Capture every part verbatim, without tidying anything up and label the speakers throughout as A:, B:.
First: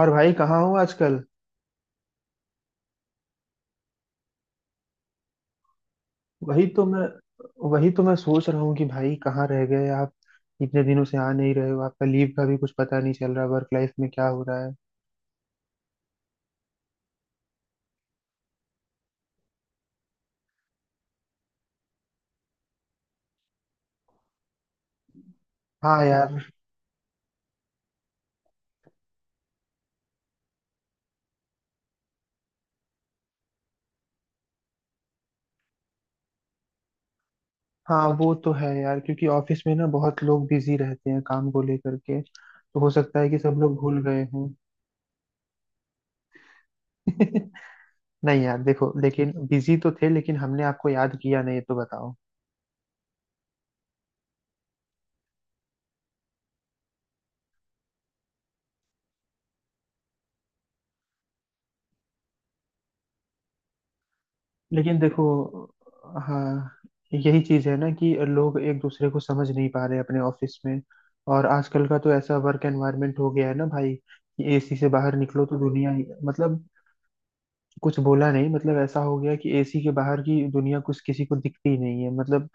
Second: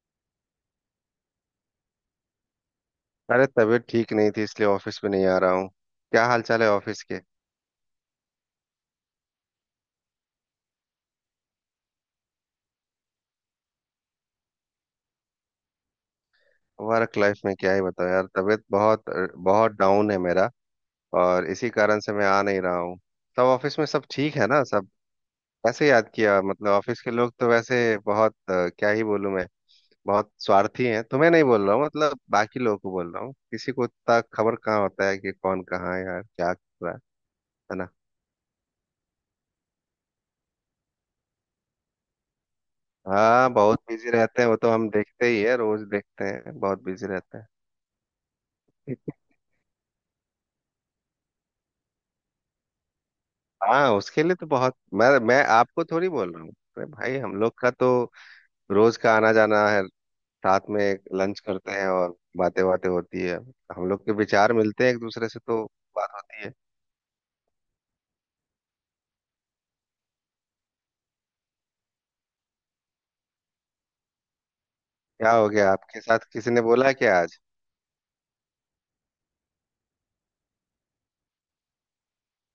A: और भाई कहाँ हो आजकल।
B: अरे तबीयत ठीक नहीं थी, इसलिए ऑफिस में नहीं आ रहा हूँ। क्या हाल चाल
A: वही
B: है
A: तो मैं
B: ऑफिस के?
A: वही तो मैं सोच रहा हूँ कि भाई कहाँ रह गए आप। इतने दिनों से आ नहीं रहे हो, आपका लीव का भी कुछ पता नहीं चल रहा, वर्क लाइफ में क्या हो रहा है।
B: वर्क लाइफ में क्या ही बताओ यार, तबीयत बहुत बहुत डाउन है मेरा, और इसी कारण से मैं आ नहीं रहा हूँ। सब ऑफिस में सब ठीक है ना? सब कैसे
A: हाँ
B: याद किया?
A: यार।
B: मतलब ऑफिस के लोग तो वैसे बहुत अ, क्या ही बोलूँ मैं, बहुत स्वार्थी हैं। तुम्हें नहीं बोल रहा हूँ, मतलब बाकी लोगों को बोल रहा हूँ। किसी को इतना खबर कहाँ होता है कि कौन कहाँ है यार, क्या कर रहा है। है ना।
A: हाँ वो तो है यार, क्योंकि ऑफिस में ना बहुत लोग बिजी रहते हैं काम को लेकर के, तो हो सकता है कि
B: हाँ
A: सब लोग
B: बहुत
A: भूल
B: बिजी
A: गए
B: रहते
A: हों।
B: हैं, वो तो हम देखते ही है, रोज देखते हैं, बहुत बिजी रहते
A: नहीं यार, देखो
B: हैं।
A: लेकिन बिजी तो थे, लेकिन हमने आपको याद किया नहीं, ये तो बताओ।
B: हाँ उसके लिए तो बहुत मैं मैं आपको थोड़ी बोल रहा हूँ। अरे भाई हम लोग का तो रोज का आना जाना है, साथ में लंच करते हैं और बातें बातें होती है। हम लोग के विचार मिलते हैं
A: लेकिन
B: एक दूसरे से, तो
A: देखो।
B: बात होती है।
A: हाँ, यही चीज है ना कि लोग एक दूसरे को समझ नहीं पा रहे अपने ऑफिस में। और आजकल का तो ऐसा वर्क एनवायरनमेंट हो गया है ना भाई, कि एसी से बाहर
B: क्या
A: निकलो
B: हो
A: तो
B: गया
A: दुनिया
B: आपके
A: ही-
B: साथ? किसी ने
A: मतलब,
B: बोला क्या आज?
A: कुछ बोला नहीं, मतलब ऐसा हो गया कि एसी के बाहर की दुनिया कुछ किसी को दिखती ही नहीं है, मतलब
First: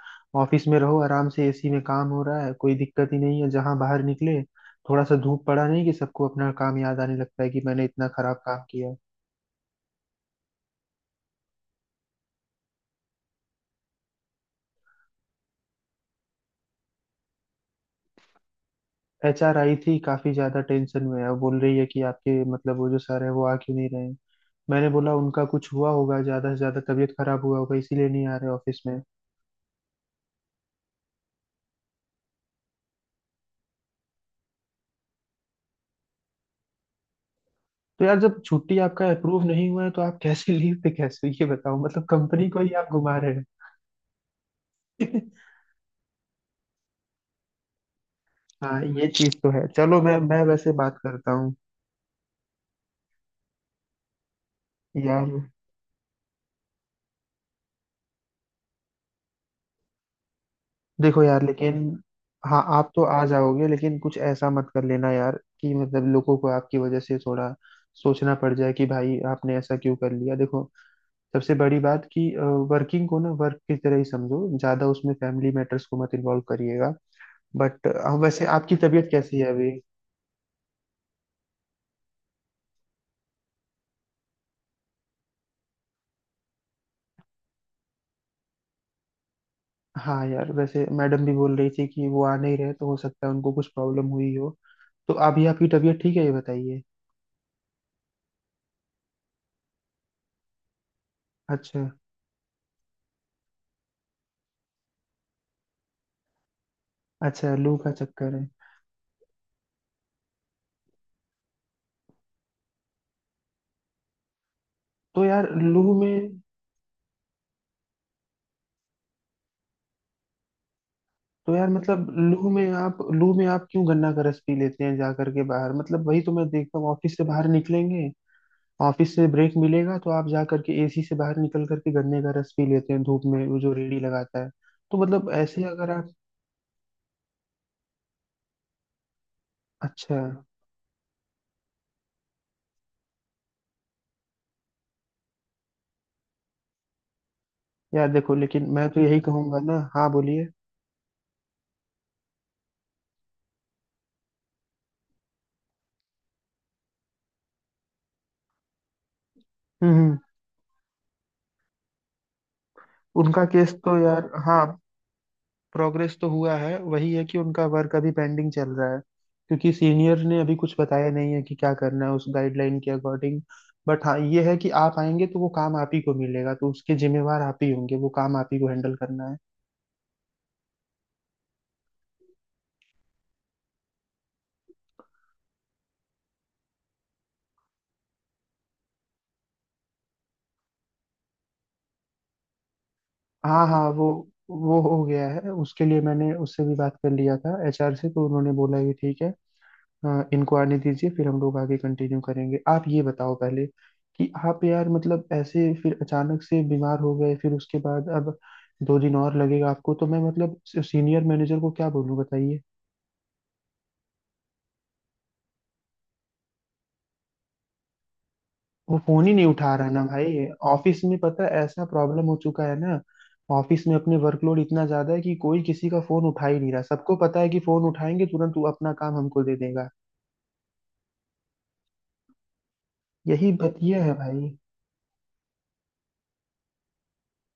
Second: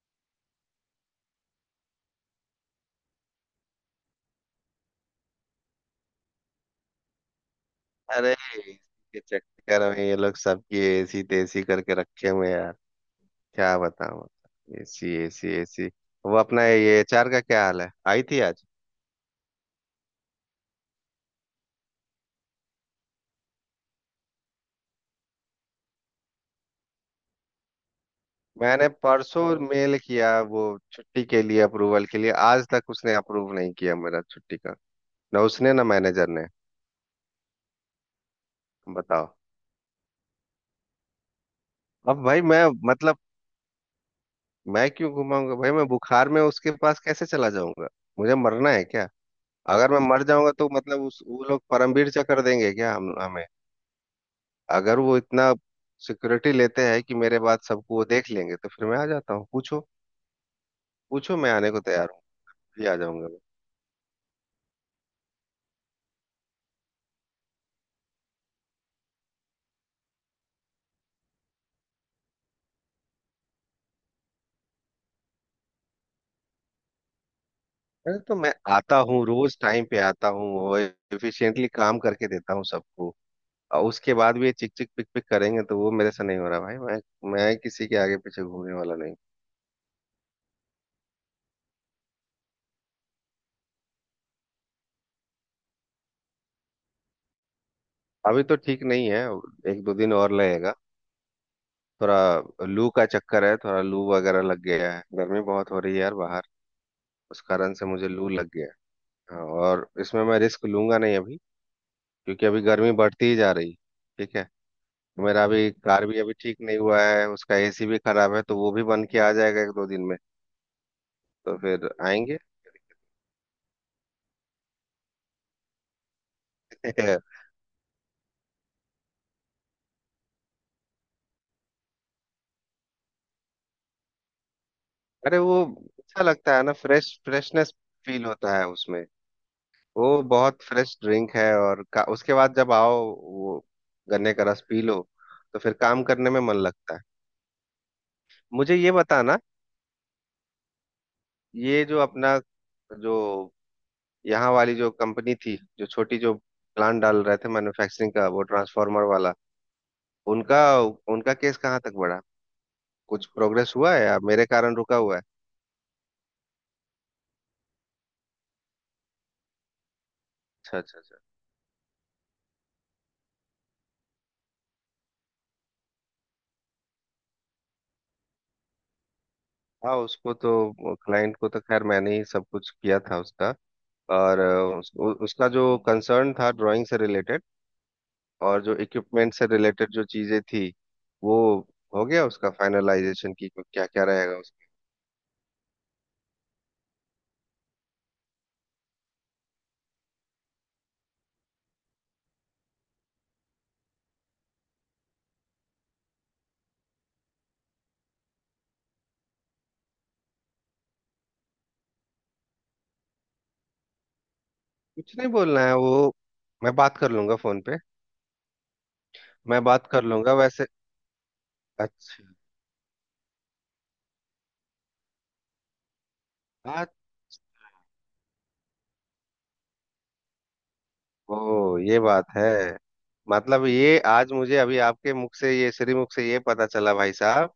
A: ऑफिस में रहो आराम से, एसी में काम हो रहा है, कोई दिक्कत ही नहीं है। जहां बाहर निकले, थोड़ा सा धूप पड़ा नहीं कि सबको अपना काम याद आने लगता है कि मैंने इतना
B: अरे
A: खराब काम किया।
B: इसके चक्कर में ये लोग सबकी एसी तेसी करके रखे हुए हैं यार, क्या बताऊँ। AC AC AC. वो अपना ये एचआर का क्या हाल है? आई थी आज?
A: एचआर आई थी, काफी ज्यादा टेंशन में है। वो बोल रही है कि आपके मतलब वो जो सर है वो आ क्यों नहीं रहे हैं। मैंने बोला उनका कुछ हुआ होगा, ज्यादा से ज्यादा तबीयत खराब हुआ होगा, इसीलिए नहीं आ रहे ऑफिस
B: मैंने
A: में।
B: परसों मेल किया वो छुट्टी के लिए, अप्रूवल के लिए। आज तक उसने अप्रूव नहीं किया मेरा छुट्टी का। ना उसने, ना मैनेजर ने।
A: तो यार जब छुट्टी आपका
B: बताओ,
A: अप्रूव नहीं हुआ है तो आप कैसे लीव पे, कैसे, ये बताओ, मतलब
B: अब भाई
A: कंपनी को
B: मैं,
A: ही आप घुमा
B: मतलब
A: रहे
B: मैं क्यों
A: हैं।
B: घुमाऊंगा भाई? मैं बुखार में उसके पास कैसे चला जाऊंगा? मुझे मरना
A: हाँ
B: है
A: ये
B: क्या?
A: चीज तो है।
B: अगर मैं
A: चलो, मैं
B: मर
A: मैं
B: जाऊंगा तो
A: वैसे बात
B: मतलब उस,
A: करता
B: वो
A: हूँ।
B: लोग परमवीर चक्र देंगे क्या हम, हमें? अगर वो
A: यार
B: इतना सिक्योरिटी लेते हैं कि मेरे बाद सबको वो देख लेंगे तो फिर मैं आ जाता हूँ, पूछो।
A: देखो
B: पूछो,
A: यार
B: मैं आने
A: लेकिन।
B: को तैयार हूँ।
A: हाँ
B: भी
A: आप
B: आ
A: तो आ
B: जाऊंगा।
A: जाओगे, लेकिन कुछ ऐसा मत कर लेना यार कि मतलब लोगों को आपकी वजह से थोड़ा सोचना पड़ जाए कि भाई आपने ऐसा क्यों कर लिया। देखो, सबसे बड़ी बात कि वर्किंग को ना वर्क की तरह ही समझो, ज्यादा उसमें फैमिली मैटर्स को मत इन्वॉल्व करिएगा। बट
B: अरे तो
A: वैसे
B: मैं
A: आपकी
B: आता
A: तबीयत
B: हूँ
A: कैसी है
B: रोज,
A: अभी।
B: टाइम पे आता हूँ, और एफिशिएंटली काम करके देता हूँ सबको। और उसके बाद भी ये चिक चिक पिक पिक करेंगे तो वो मेरे से नहीं हो रहा भाई। मैं मैं किसी के आगे पीछे घूमने वाला नहीं।
A: हाँ यार, वैसे मैडम भी बोल रही थी कि वो आ नहीं रहे, तो हो सकता है उनको कुछ प्रॉब्लम हुई हो। तो अभी आपकी तबीयत ठीक है, ये बताइए।
B: अभी तो ठीक नहीं है, एक दो दिन और लगेगा।
A: अच्छा।
B: थोड़ा लू का चक्कर है, थोड़ा लू वगैरह लग गया है। गर्मी बहुत हो रही है यार बाहर, उस
A: अच्छा
B: कारण
A: लू
B: से
A: का
B: मुझे लू
A: चक्कर
B: लग
A: है।
B: गया है। हाँ, और इसमें मैं रिस्क लूंगा नहीं अभी, क्योंकि अभी गर्मी बढ़ती ही जा रही है। ठीक है।
A: तो
B: मेरा
A: यार
B: अभी
A: लू
B: कार भी अभी
A: में।
B: ठीक नहीं हुआ है, उसका एसी भी खराब है, तो वो भी बन के आ जाएगा एक दो दिन में।
A: तो
B: तो
A: यार
B: फिर
A: मतलब
B: आएंगे।
A: लू में आप, लू में आप क्यों गन्ना का रस पी लेते हैं जा करके बाहर, मतलब वही तो मैं देखता हूँ ऑफिस से बाहर निकलेंगे, ऑफिस से ब्रेक मिलेगा तो आप जा करके एसी से बाहर निकल करके गन्ने का रस पी लेते हैं धूप में, वो जो रेड़ी लगाता है। तो मतलब
B: अरे वो
A: ऐसे अगर आप।
B: अच्छा लगता है ना, फ्रेश, फ्रेशनेस फील होता है उसमें।
A: अच्छा।
B: वो बहुत फ्रेश ड्रिंक है और का, उसके बाद जब आओ वो, गन्ने का रस पी लो तो फिर काम करने में मन लगता है।
A: यार देखो, लेकिन
B: मुझे
A: मैं
B: ये
A: तो यही
B: बताना,
A: कहूंगा ना। हाँ बोलिए।
B: ये जो अपना जो यहाँ वाली जो कंपनी थी, जो छोटी, जो प्लान डाल रहे थे मैन्युफैक्चरिंग का, वो ट्रांसफार्मर वाला,
A: हम्म हम्म।
B: उनका, उनका केस कहाँ तक बढ़ा? कुछ
A: उनका केस
B: प्रोग्रेस हुआ
A: तो
B: है या
A: यार,
B: मेरे
A: हाँ
B: कारण रुका हुआ है?
A: प्रोग्रेस तो हुआ है। वही है कि उनका वर्क अभी पेंडिंग चल रहा है, क्योंकि सीनियर ने अभी कुछ
B: अच्छा अच्छा।
A: बताया नहीं है कि क्या करना है उस गाइडलाइन के अकॉर्डिंग। बट हाँ, ये है कि आप आएंगे तो वो काम आप ही को मिलेगा, तो उसके जिम्मेवार आप ही होंगे, वो काम आप ही को हैंडल करना है।
B: हाँ उसको तो, क्लाइंट को तो खैर मैंने ही सब कुछ किया था उसका। और अ, उस, उ, उसका जो कंसर्न था ड्राइंग से रिलेटेड, और जो इक्विपमेंट से रिलेटेड जो चीजें थी, वो हो गया उसका फाइनलाइजेशन की
A: हाँ हाँ
B: क्या क्या
A: वो
B: रहेगा उसका।
A: वो हो गया है। उसके लिए मैंने उससे भी बात कर लिया था, एचआर से, तो उन्होंने बोला कि ठीक है, हाँ इनको आने दीजिए, फिर हम लोग आगे कंटिन्यू करेंगे। आप ये बताओ पहले कि आप यार मतलब ऐसे फिर अचानक से बीमार हो गए, फिर उसके बाद अब दो दिन और लगेगा आपको, तो मैं मतलब सीनियर मैनेजर को क्या बोलूँ बताइए।
B: कुछ नहीं बोलना है, वो मैं बात कर लूंगा फोन पे।
A: वो फोन ही नहीं
B: मैं
A: उठा
B: बात
A: रहा ना
B: कर लूंगा
A: भाई।
B: वैसे।
A: ऑफिस में पता है ऐसा
B: अच्छा
A: प्रॉब्लम हो चुका है ना, ऑफिस में अपने वर्कलोड इतना ज्यादा है कि कोई किसी का फोन उठा ही नहीं रहा।
B: आज।
A: सबको पता है कि फोन उठाएंगे तुरंत वो अपना काम हमको दे देगा।
B: ओ ये बात है।
A: यही
B: मतलब ये
A: बतिया है
B: आज
A: भाई।
B: मुझे अभी आपके मुख से ये, श्री मुख से ये पता चला भाई साहब,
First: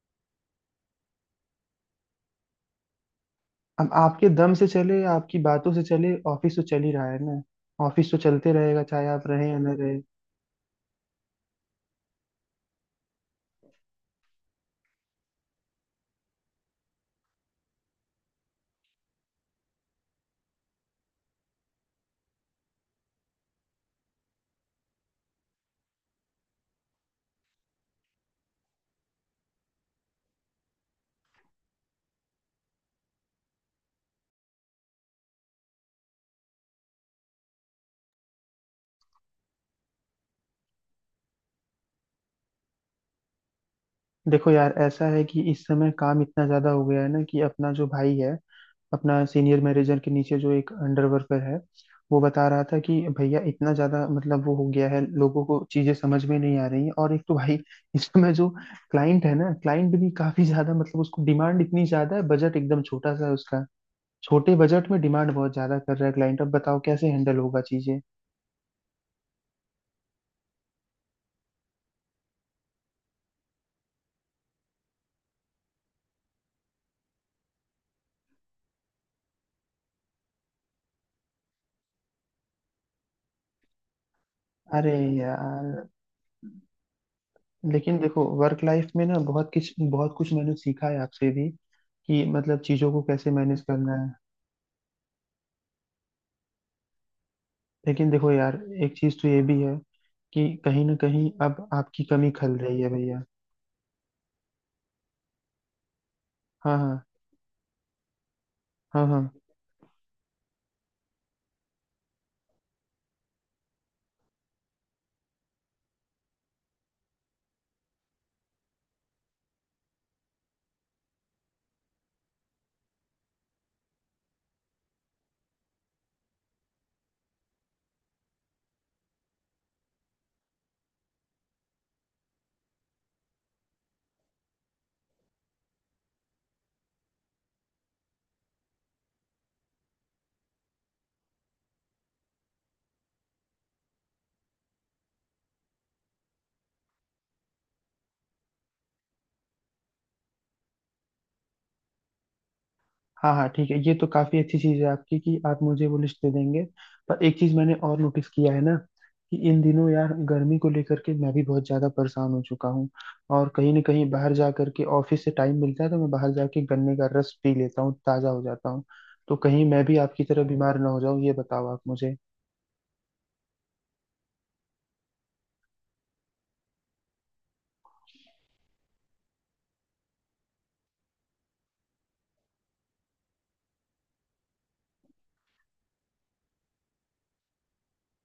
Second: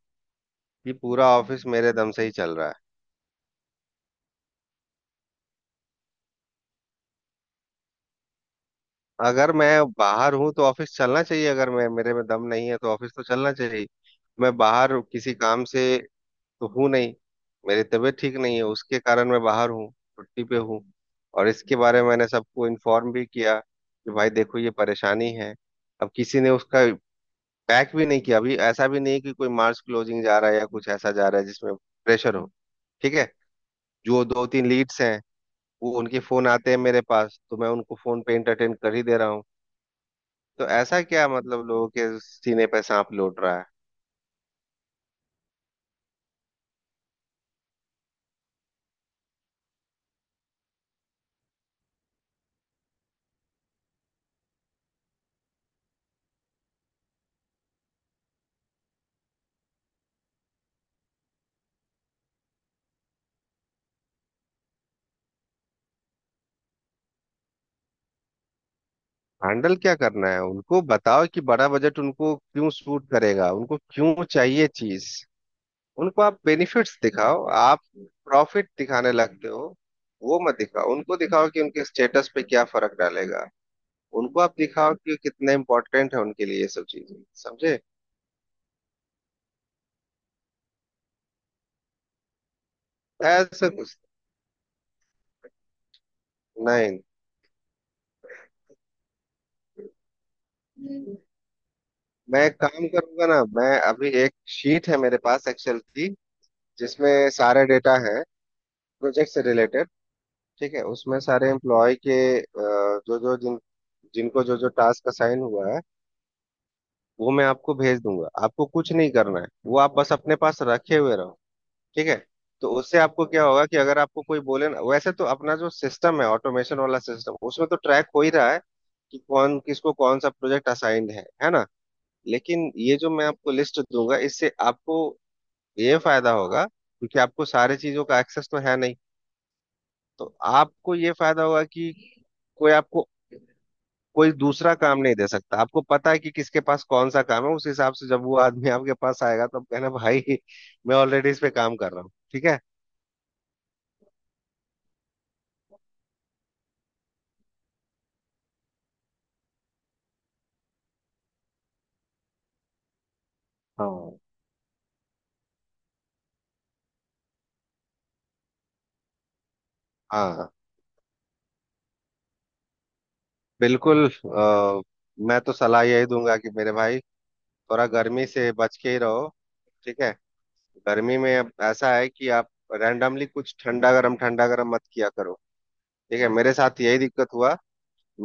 B: कि पूरा ऑफिस मेरे दम से ही चल रहा है।
A: अब आपके दम से चले या आपकी बातों से चले, ऑफिस तो चल ही रहा है ना। ऑफिस तो चलते रहेगा चाहे आप रहें
B: अगर
A: या
B: मैं
A: ना रहें।
B: बाहर हूँ तो ऑफिस चलना चाहिए, अगर मैं, मेरे में दम नहीं है तो ऑफिस तो चलना चाहिए। मैं बाहर किसी काम से तो हूँ नहीं, मेरी तबीयत ठीक नहीं है, उसके कारण मैं बाहर हूँ, छुट्टी पे हूँ। और इसके बारे में मैंने सबको इन्फॉर्म भी किया कि भाई देखो, ये परेशानी है। अब किसी ने उसका बैक भी नहीं किया। अभी ऐसा भी नहीं है कि कोई मार्च क्लोजिंग जा रहा है या कुछ ऐसा जा रहा है जिसमें प्रेशर हो। ठीक है। जो दो तीन लीड्स हैं, वो उनके फोन आते हैं मेरे पास, तो मैं उनको फोन पे एंटरटेन कर ही दे रहा हूँ। तो ऐसा क्या, मतलब लोगों के सीने पे सांप लौट रहा है?
A: देखो यार, ऐसा है कि इस समय काम इतना ज्यादा हो गया है ना, कि अपना जो भाई है, अपना सीनियर मैनेजर के नीचे जो एक अंडर वर्कर है, वो बता रहा था कि भैया इतना ज्यादा मतलब वो हो गया है, लोगों को चीजें समझ में नहीं आ रही है। और एक तो भाई इस समय जो क्लाइंट है ना, क्लाइंट भी काफी ज्यादा, मतलब उसको डिमांड इतनी ज्यादा है, बजट एकदम छोटा सा है उसका। छोटे बजट में डिमांड बहुत ज्यादा कर रहा है क्लाइंट, अब बताओ कैसे हैंडल होगा चीजें।
B: हैंडल क्या करना है, उनको बताओ कि बड़ा बजट उनको क्यों सूट करेगा, उनको क्यों चाहिए चीज। उनको आप बेनिफिट्स दिखाओ, आप प्रॉफिट दिखाने लगते हो, वो मत दिखाओ। उनको दिखाओ कि उनके स्टेटस पे क्या फर्क डालेगा। उनको आप
A: अरे
B: दिखाओ कि कितना
A: यार,
B: इम्पोर्टेंट है उनके लिए ये सब चीजें। समझे?
A: लेकिन देखो वर्क लाइफ में ना बहुत कुछ बहुत कुछ मैंने सीखा है आपसे भी, कि मतलब चीज़ों को कैसे मैनेज
B: ऐसा
A: करना
B: कुछ
A: है।
B: नहीं।
A: लेकिन देखो यार, एक चीज़ तो ये भी है कि कहीं ना कहीं अब आपकी कमी
B: मैं
A: खल रही
B: काम
A: है भैया।
B: करूंगा ना, मैं अभी एक शीट है मेरे पास एक्सेल की,
A: हाँ हाँ।
B: जिसमें सारे डेटा है
A: हाँ हाँ।
B: प्रोजेक्ट से रिलेटेड, ठीक है। उसमें सारे एम्प्लॉय के अ, जो जो जिन, जिनको जो जो टास्क असाइन हुआ है, वो मैं आपको भेज दूंगा। आपको कुछ नहीं करना है, वो आप बस अपने पास रखे हुए रहो, ठीक है। तो उससे आपको क्या होगा कि अगर आपको कोई बोले ना, वैसे तो अपना जो सिस्टम है ऑटोमेशन वाला सिस्टम, उसमें तो ट्रैक हो ही रहा है कि कौन किसको कौन सा प्रोजेक्ट असाइंड है है ना। लेकिन ये जो मैं आपको लिस्ट दूंगा, इससे आपको ये फायदा होगा, क्योंकि आपको सारी चीजों का एक्सेस तो है नहीं। तो आपको ये फायदा होगा कि कोई आपको, कोई दूसरा काम नहीं दे सकता। आपको पता है कि किसके पास कौन सा काम है, उस हिसाब से जब वो आदमी आपके पास आएगा तो आप कहना भाई, मैं ऑलरेडी इस पे काम कर रहा हूँ, ठीक है।
A: हाँ हाँ, ठीक है, ये तो काफी अच्छी चीज है आपकी कि आप मुझे वो लिस्ट दे देंगे। पर एक चीज मैंने और नोटिस किया है ना, कि इन दिनों यार गर्मी को लेकर के मैं भी बहुत ज्यादा परेशान हो चुका हूँ। और कहीं ना कहीं
B: हाँ
A: बाहर जा करके ऑफिस से टाइम मिलता है तो मैं बाहर जाके गन्ने का रस पी लेता हूँ, ताजा हो जाता हूँ। तो कहीं मैं भी आपकी तरह
B: हाँ,
A: बीमार ना हो जाऊं, ये बताओ आप मुझे।
B: बिल्कुल। अ, मैं तो सलाह यही दूंगा कि मेरे भाई, थोड़ा गर्मी से बच के ही रहो। ठीक है। गर्मी में अब ऐसा है कि आप रैंडमली कुछ ठंडा गरम ठंडा गरम मत किया करो, ठीक है। मेरे साथ यही दिक्कत हुआ।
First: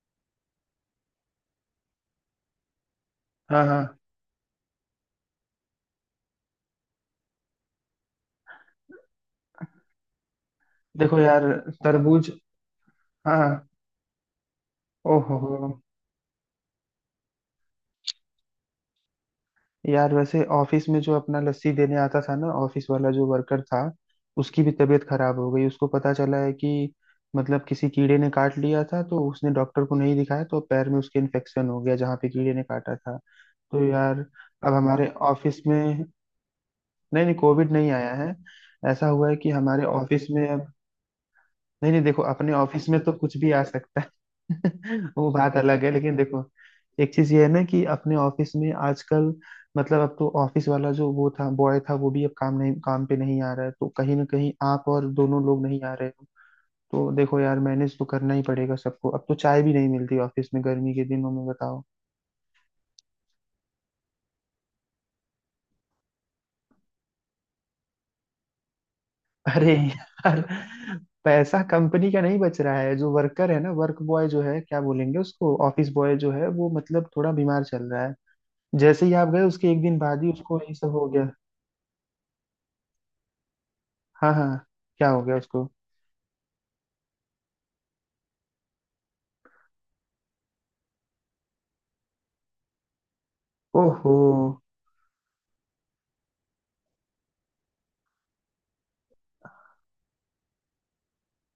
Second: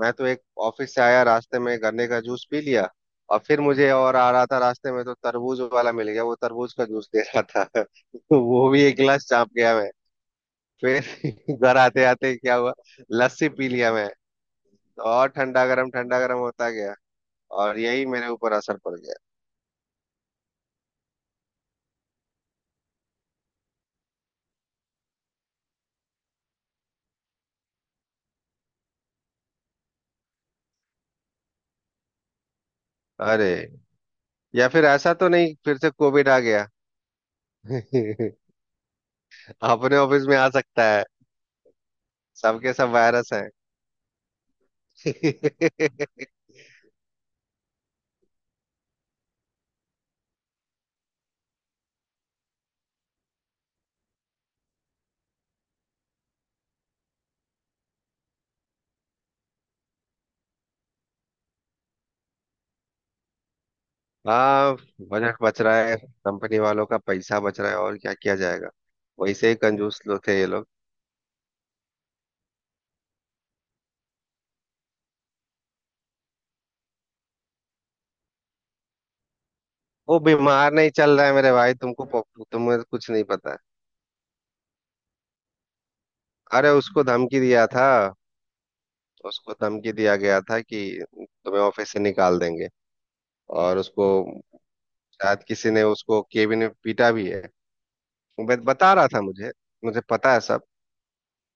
B: मैं तो एक, ऑफिस से आया, रास्ते में गन्ने का जूस पी लिया, और फिर
A: हाँ हाँ।
B: मुझे और आ रहा था रास्ते में, तो तरबूज वाला मिल गया, वो तरबूज का जूस दे रहा था। तो वो भी एक गिलास चाप गया मैं। फिर
A: देखो यार,
B: घर आते
A: तरबूज।
B: आते क्या हुआ, लस्सी
A: हाँ।
B: पी लिया मैं। और
A: ओहो।
B: ठंडा गरम ठंडा गरम होता गया, और यही मेरे ऊपर असर पड़ गया।
A: यार वैसे ऑफिस में जो अपना लस्सी देने आता था ना, ऑफिस वाला जो वर्कर था, उसकी भी तबीयत खराब हो गई। उसको पता चला है कि मतलब किसी कीड़े ने काट लिया था, तो उसने डॉक्टर को नहीं दिखाया, तो पैर में उसके इन्फेक्शन हो गया जहाँ पे कीड़े ने काटा था।
B: अरे,
A: तो हम्म यार।
B: या
A: अब
B: फिर
A: हमारे
B: ऐसा तो नहीं
A: ऑफिस
B: फिर से
A: में,
B: कोविड आ गया?
A: नहीं नहीं कोविड नहीं आया है। ऐसा हुआ है कि हमारे
B: अपने ऑफिस
A: ऑफिस
B: में
A: में
B: आ
A: अब,
B: सकता है।
A: नहीं नहीं, देखो अपने
B: सबके
A: ऑफिस
B: सब
A: में तो
B: वायरस
A: कुछ भी आ सकता है। वो बात
B: है।
A: अलग है, लेकिन देखो, एक चीज ये है ना कि अपने ऑफिस में आजकल, मतलब अब तो ऑफिस वाला जो वो था, बॉय था, वो भी अब काम नहीं, काम पे नहीं आ रहा है, तो कहीं ना कहीं आप और दोनों लोग नहीं आ रहे हो। तो देखो यार मैनेज तो करना ही पड़ेगा सबको, अब तो चाय भी नहीं मिलती ऑफिस में गर्मी के दिनों में, बताओ।
B: हाँ, बजट बच रहा है, कंपनी वालों का पैसा बच रहा है, और क्या किया जाएगा। वैसे ही
A: अरे
B: कंजूस लोग थे
A: यार,
B: ये लोग।
A: पैसा कंपनी का नहीं बच रहा है। जो वर्कर है ना, वर्क बॉय जो है, क्या बोलेंगे उसको, ऑफिस बॉय जो है, वो मतलब थोड़ा बीमार चल रहा है। जैसे ही आप गए उसके एक दिन
B: वो
A: बाद ही उसको
B: बीमार
A: ये सब
B: नहीं
A: हो
B: चल रहा
A: गया।
B: है मेरे भाई, तुमको पो- तुम्हें कुछ नहीं पता है।
A: हाँ हाँ। क्या हो गया उसको।
B: अरे उसको धमकी दिया था, उसको धमकी दिया गया था कि तुम्हें ऑफिस से निकाल देंगे, और उसको
A: ओहो।
B: शायद किसी ने उसको केबिन में पीटा भी है। वो बत- बता रहा था मुझे, मुझे पता है सब।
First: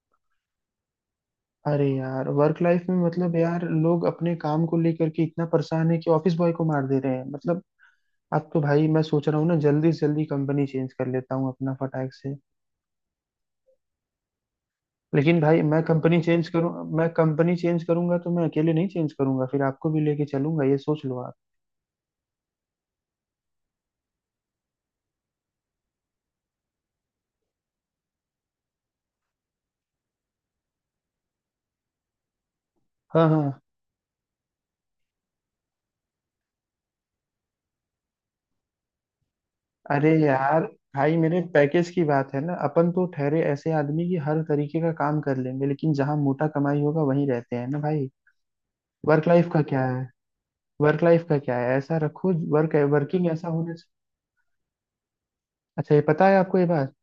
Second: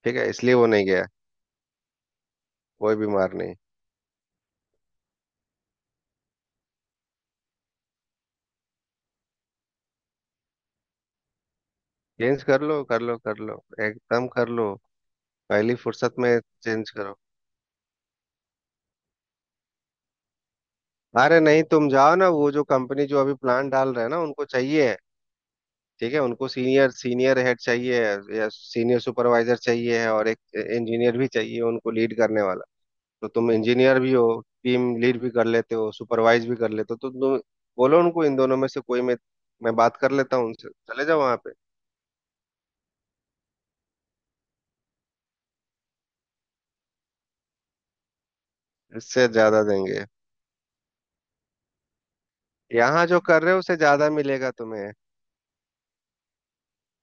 B: ठीक है, इसलिए वो नहीं गया।
A: अरे यार, वर्क लाइफ में
B: कोई बीमार
A: मतलब
B: नहीं।
A: यार लोग अपने काम को लेकर के इतना परेशान है कि ऑफिस बॉय को मार दे रहे हैं, मतलब। अब तो भाई मैं सोच रहा हूँ ना जल्दी से जल्दी कंपनी चेंज कर लेता हूँ अपना फटाक से।
B: चेंज कर लो, कर लो कर लो, एकदम कर लो।
A: लेकिन भाई
B: पहली
A: मैं
B: फुर्सत
A: कंपनी
B: में
A: चेंज करूँ,
B: चेंज
A: मैं
B: करो।
A: कंपनी चेंज करूंगा तो मैं अकेले नहीं चेंज करूंगा, फिर आपको भी लेके चलूंगा, ये सोच लो आप।
B: अरे नहीं, तुम जाओ ना, वो जो कंपनी जो अभी प्लान डाल रहे हैं ना, उनको चाहिए है, ठीक है। उनको सीनियर, सीनियर हेड चाहिए है या सीनियर सुपरवाइजर चाहिए है, और एक इंजीनियर भी चाहिए उनको लीड करने वाला। तो
A: हाँ
B: तुम
A: हाँ।
B: इंजीनियर भी हो, टीम लीड भी कर लेते हो, सुपरवाइज भी कर लेते हो, तो तुम बोलो उनको इन दोनों में से कोई। मैं मैं बात
A: अरे
B: कर लेता हूँ
A: यार,
B: उनसे, चले
A: भाई
B: जाओ वहाँ
A: मेरे
B: पे।
A: पैकेज की बात है ना, अपन तो ठहरे ऐसे आदमी, की हर तरीके का काम कर लेंगे लेकिन जहां मोटा कमाई होगा वहीं रहते हैं ना भाई।
B: इससे
A: वर्क लाइफ का
B: ज्यादा
A: क्या
B: देंगे।
A: है। वर्क लाइफ का क्या है, ऐसा रखो, वर्क
B: यहाँ जो
A: वर्किंग
B: कर
A: ऐसा
B: रहे हो
A: होना
B: उससे
A: चाहिए।
B: ज्यादा मिलेगा तुम्हें।
A: अच्छा, ये पता है आपको ये बात।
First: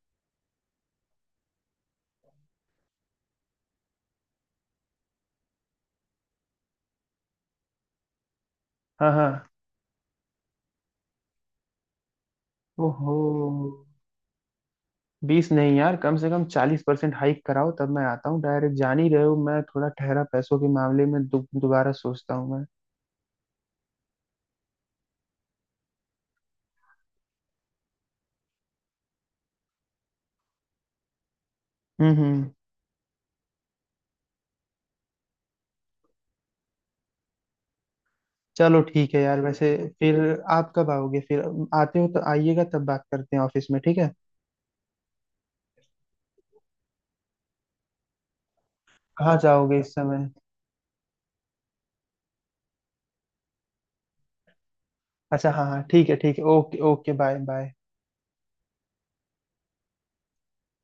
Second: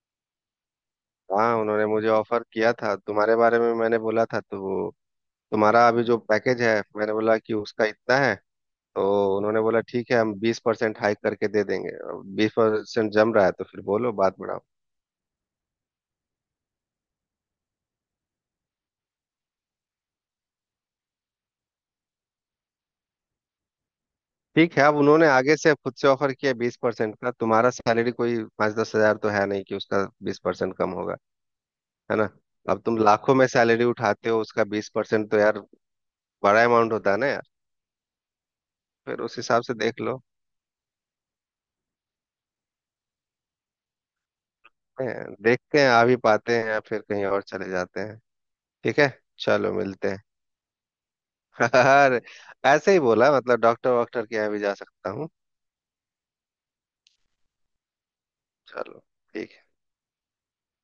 B: हाँ, उन्होंने मुझे ऑफर किया था, तुम्हारे बारे में मैंने बोला था, तो वो, तुम्हारा अभी जो पैकेज है मैंने बोला कि उसका इतना है, तो
A: हाँ हाँ।
B: उन्होंने बोला ठीक है, हम बीस परसेंट हाइक करके दे देंगे। बीस परसेंट
A: ओहो।
B: जम रहा है तो फिर बोलो, बात बढ़ाओ।
A: बीस नहीं यार, कम से कम चालीस परसेंट हाइक कराओ तब मैं आता हूँ, डायरेक्ट जान ही रहे हो मैं थोड़ा ठहरा पैसों के मामले में, दो- दोबारा सोचता हूँ मैं।
B: ठीक है, अब उन्होंने आगे से खुद से ऑफर किया बीस परसेंट का। तुम्हारा सैलरी कोई पाँच दस हजार तो है नहीं कि उसका बीस परसेंट कम होगा,
A: हम्म
B: है ना।
A: हम्म।
B: अब तुम लाखों में सैलरी उठाते हो, उसका बीस परसेंट तो यार, बड़ा अमाउंट होता है ना यार।
A: चलो ठीक
B: फिर
A: है
B: उस
A: यार।
B: हिसाब
A: वैसे
B: से देख
A: फिर
B: लो।
A: आप कब आओगे फिर, आते हो तो आइएगा तब बात करते हैं ऑफिस में, ठीक है।
B: हैं, देखते हैं आ भी पाते हैं या फिर कहीं और चले जाते हैं। ठीक है,
A: कहाँ
B: चलो
A: जाओगे इस
B: मिलते हैं।
A: समय।
B: अरे ऐसे ही बोला, मतलब डॉक्टर वॉक्टर के यहाँ भी जा सकता हूँ।
A: अच्छा हाँ हाँ ठीक है ठीक है, ओके ओके, बाय बाय।
B: चलो, ठीक है।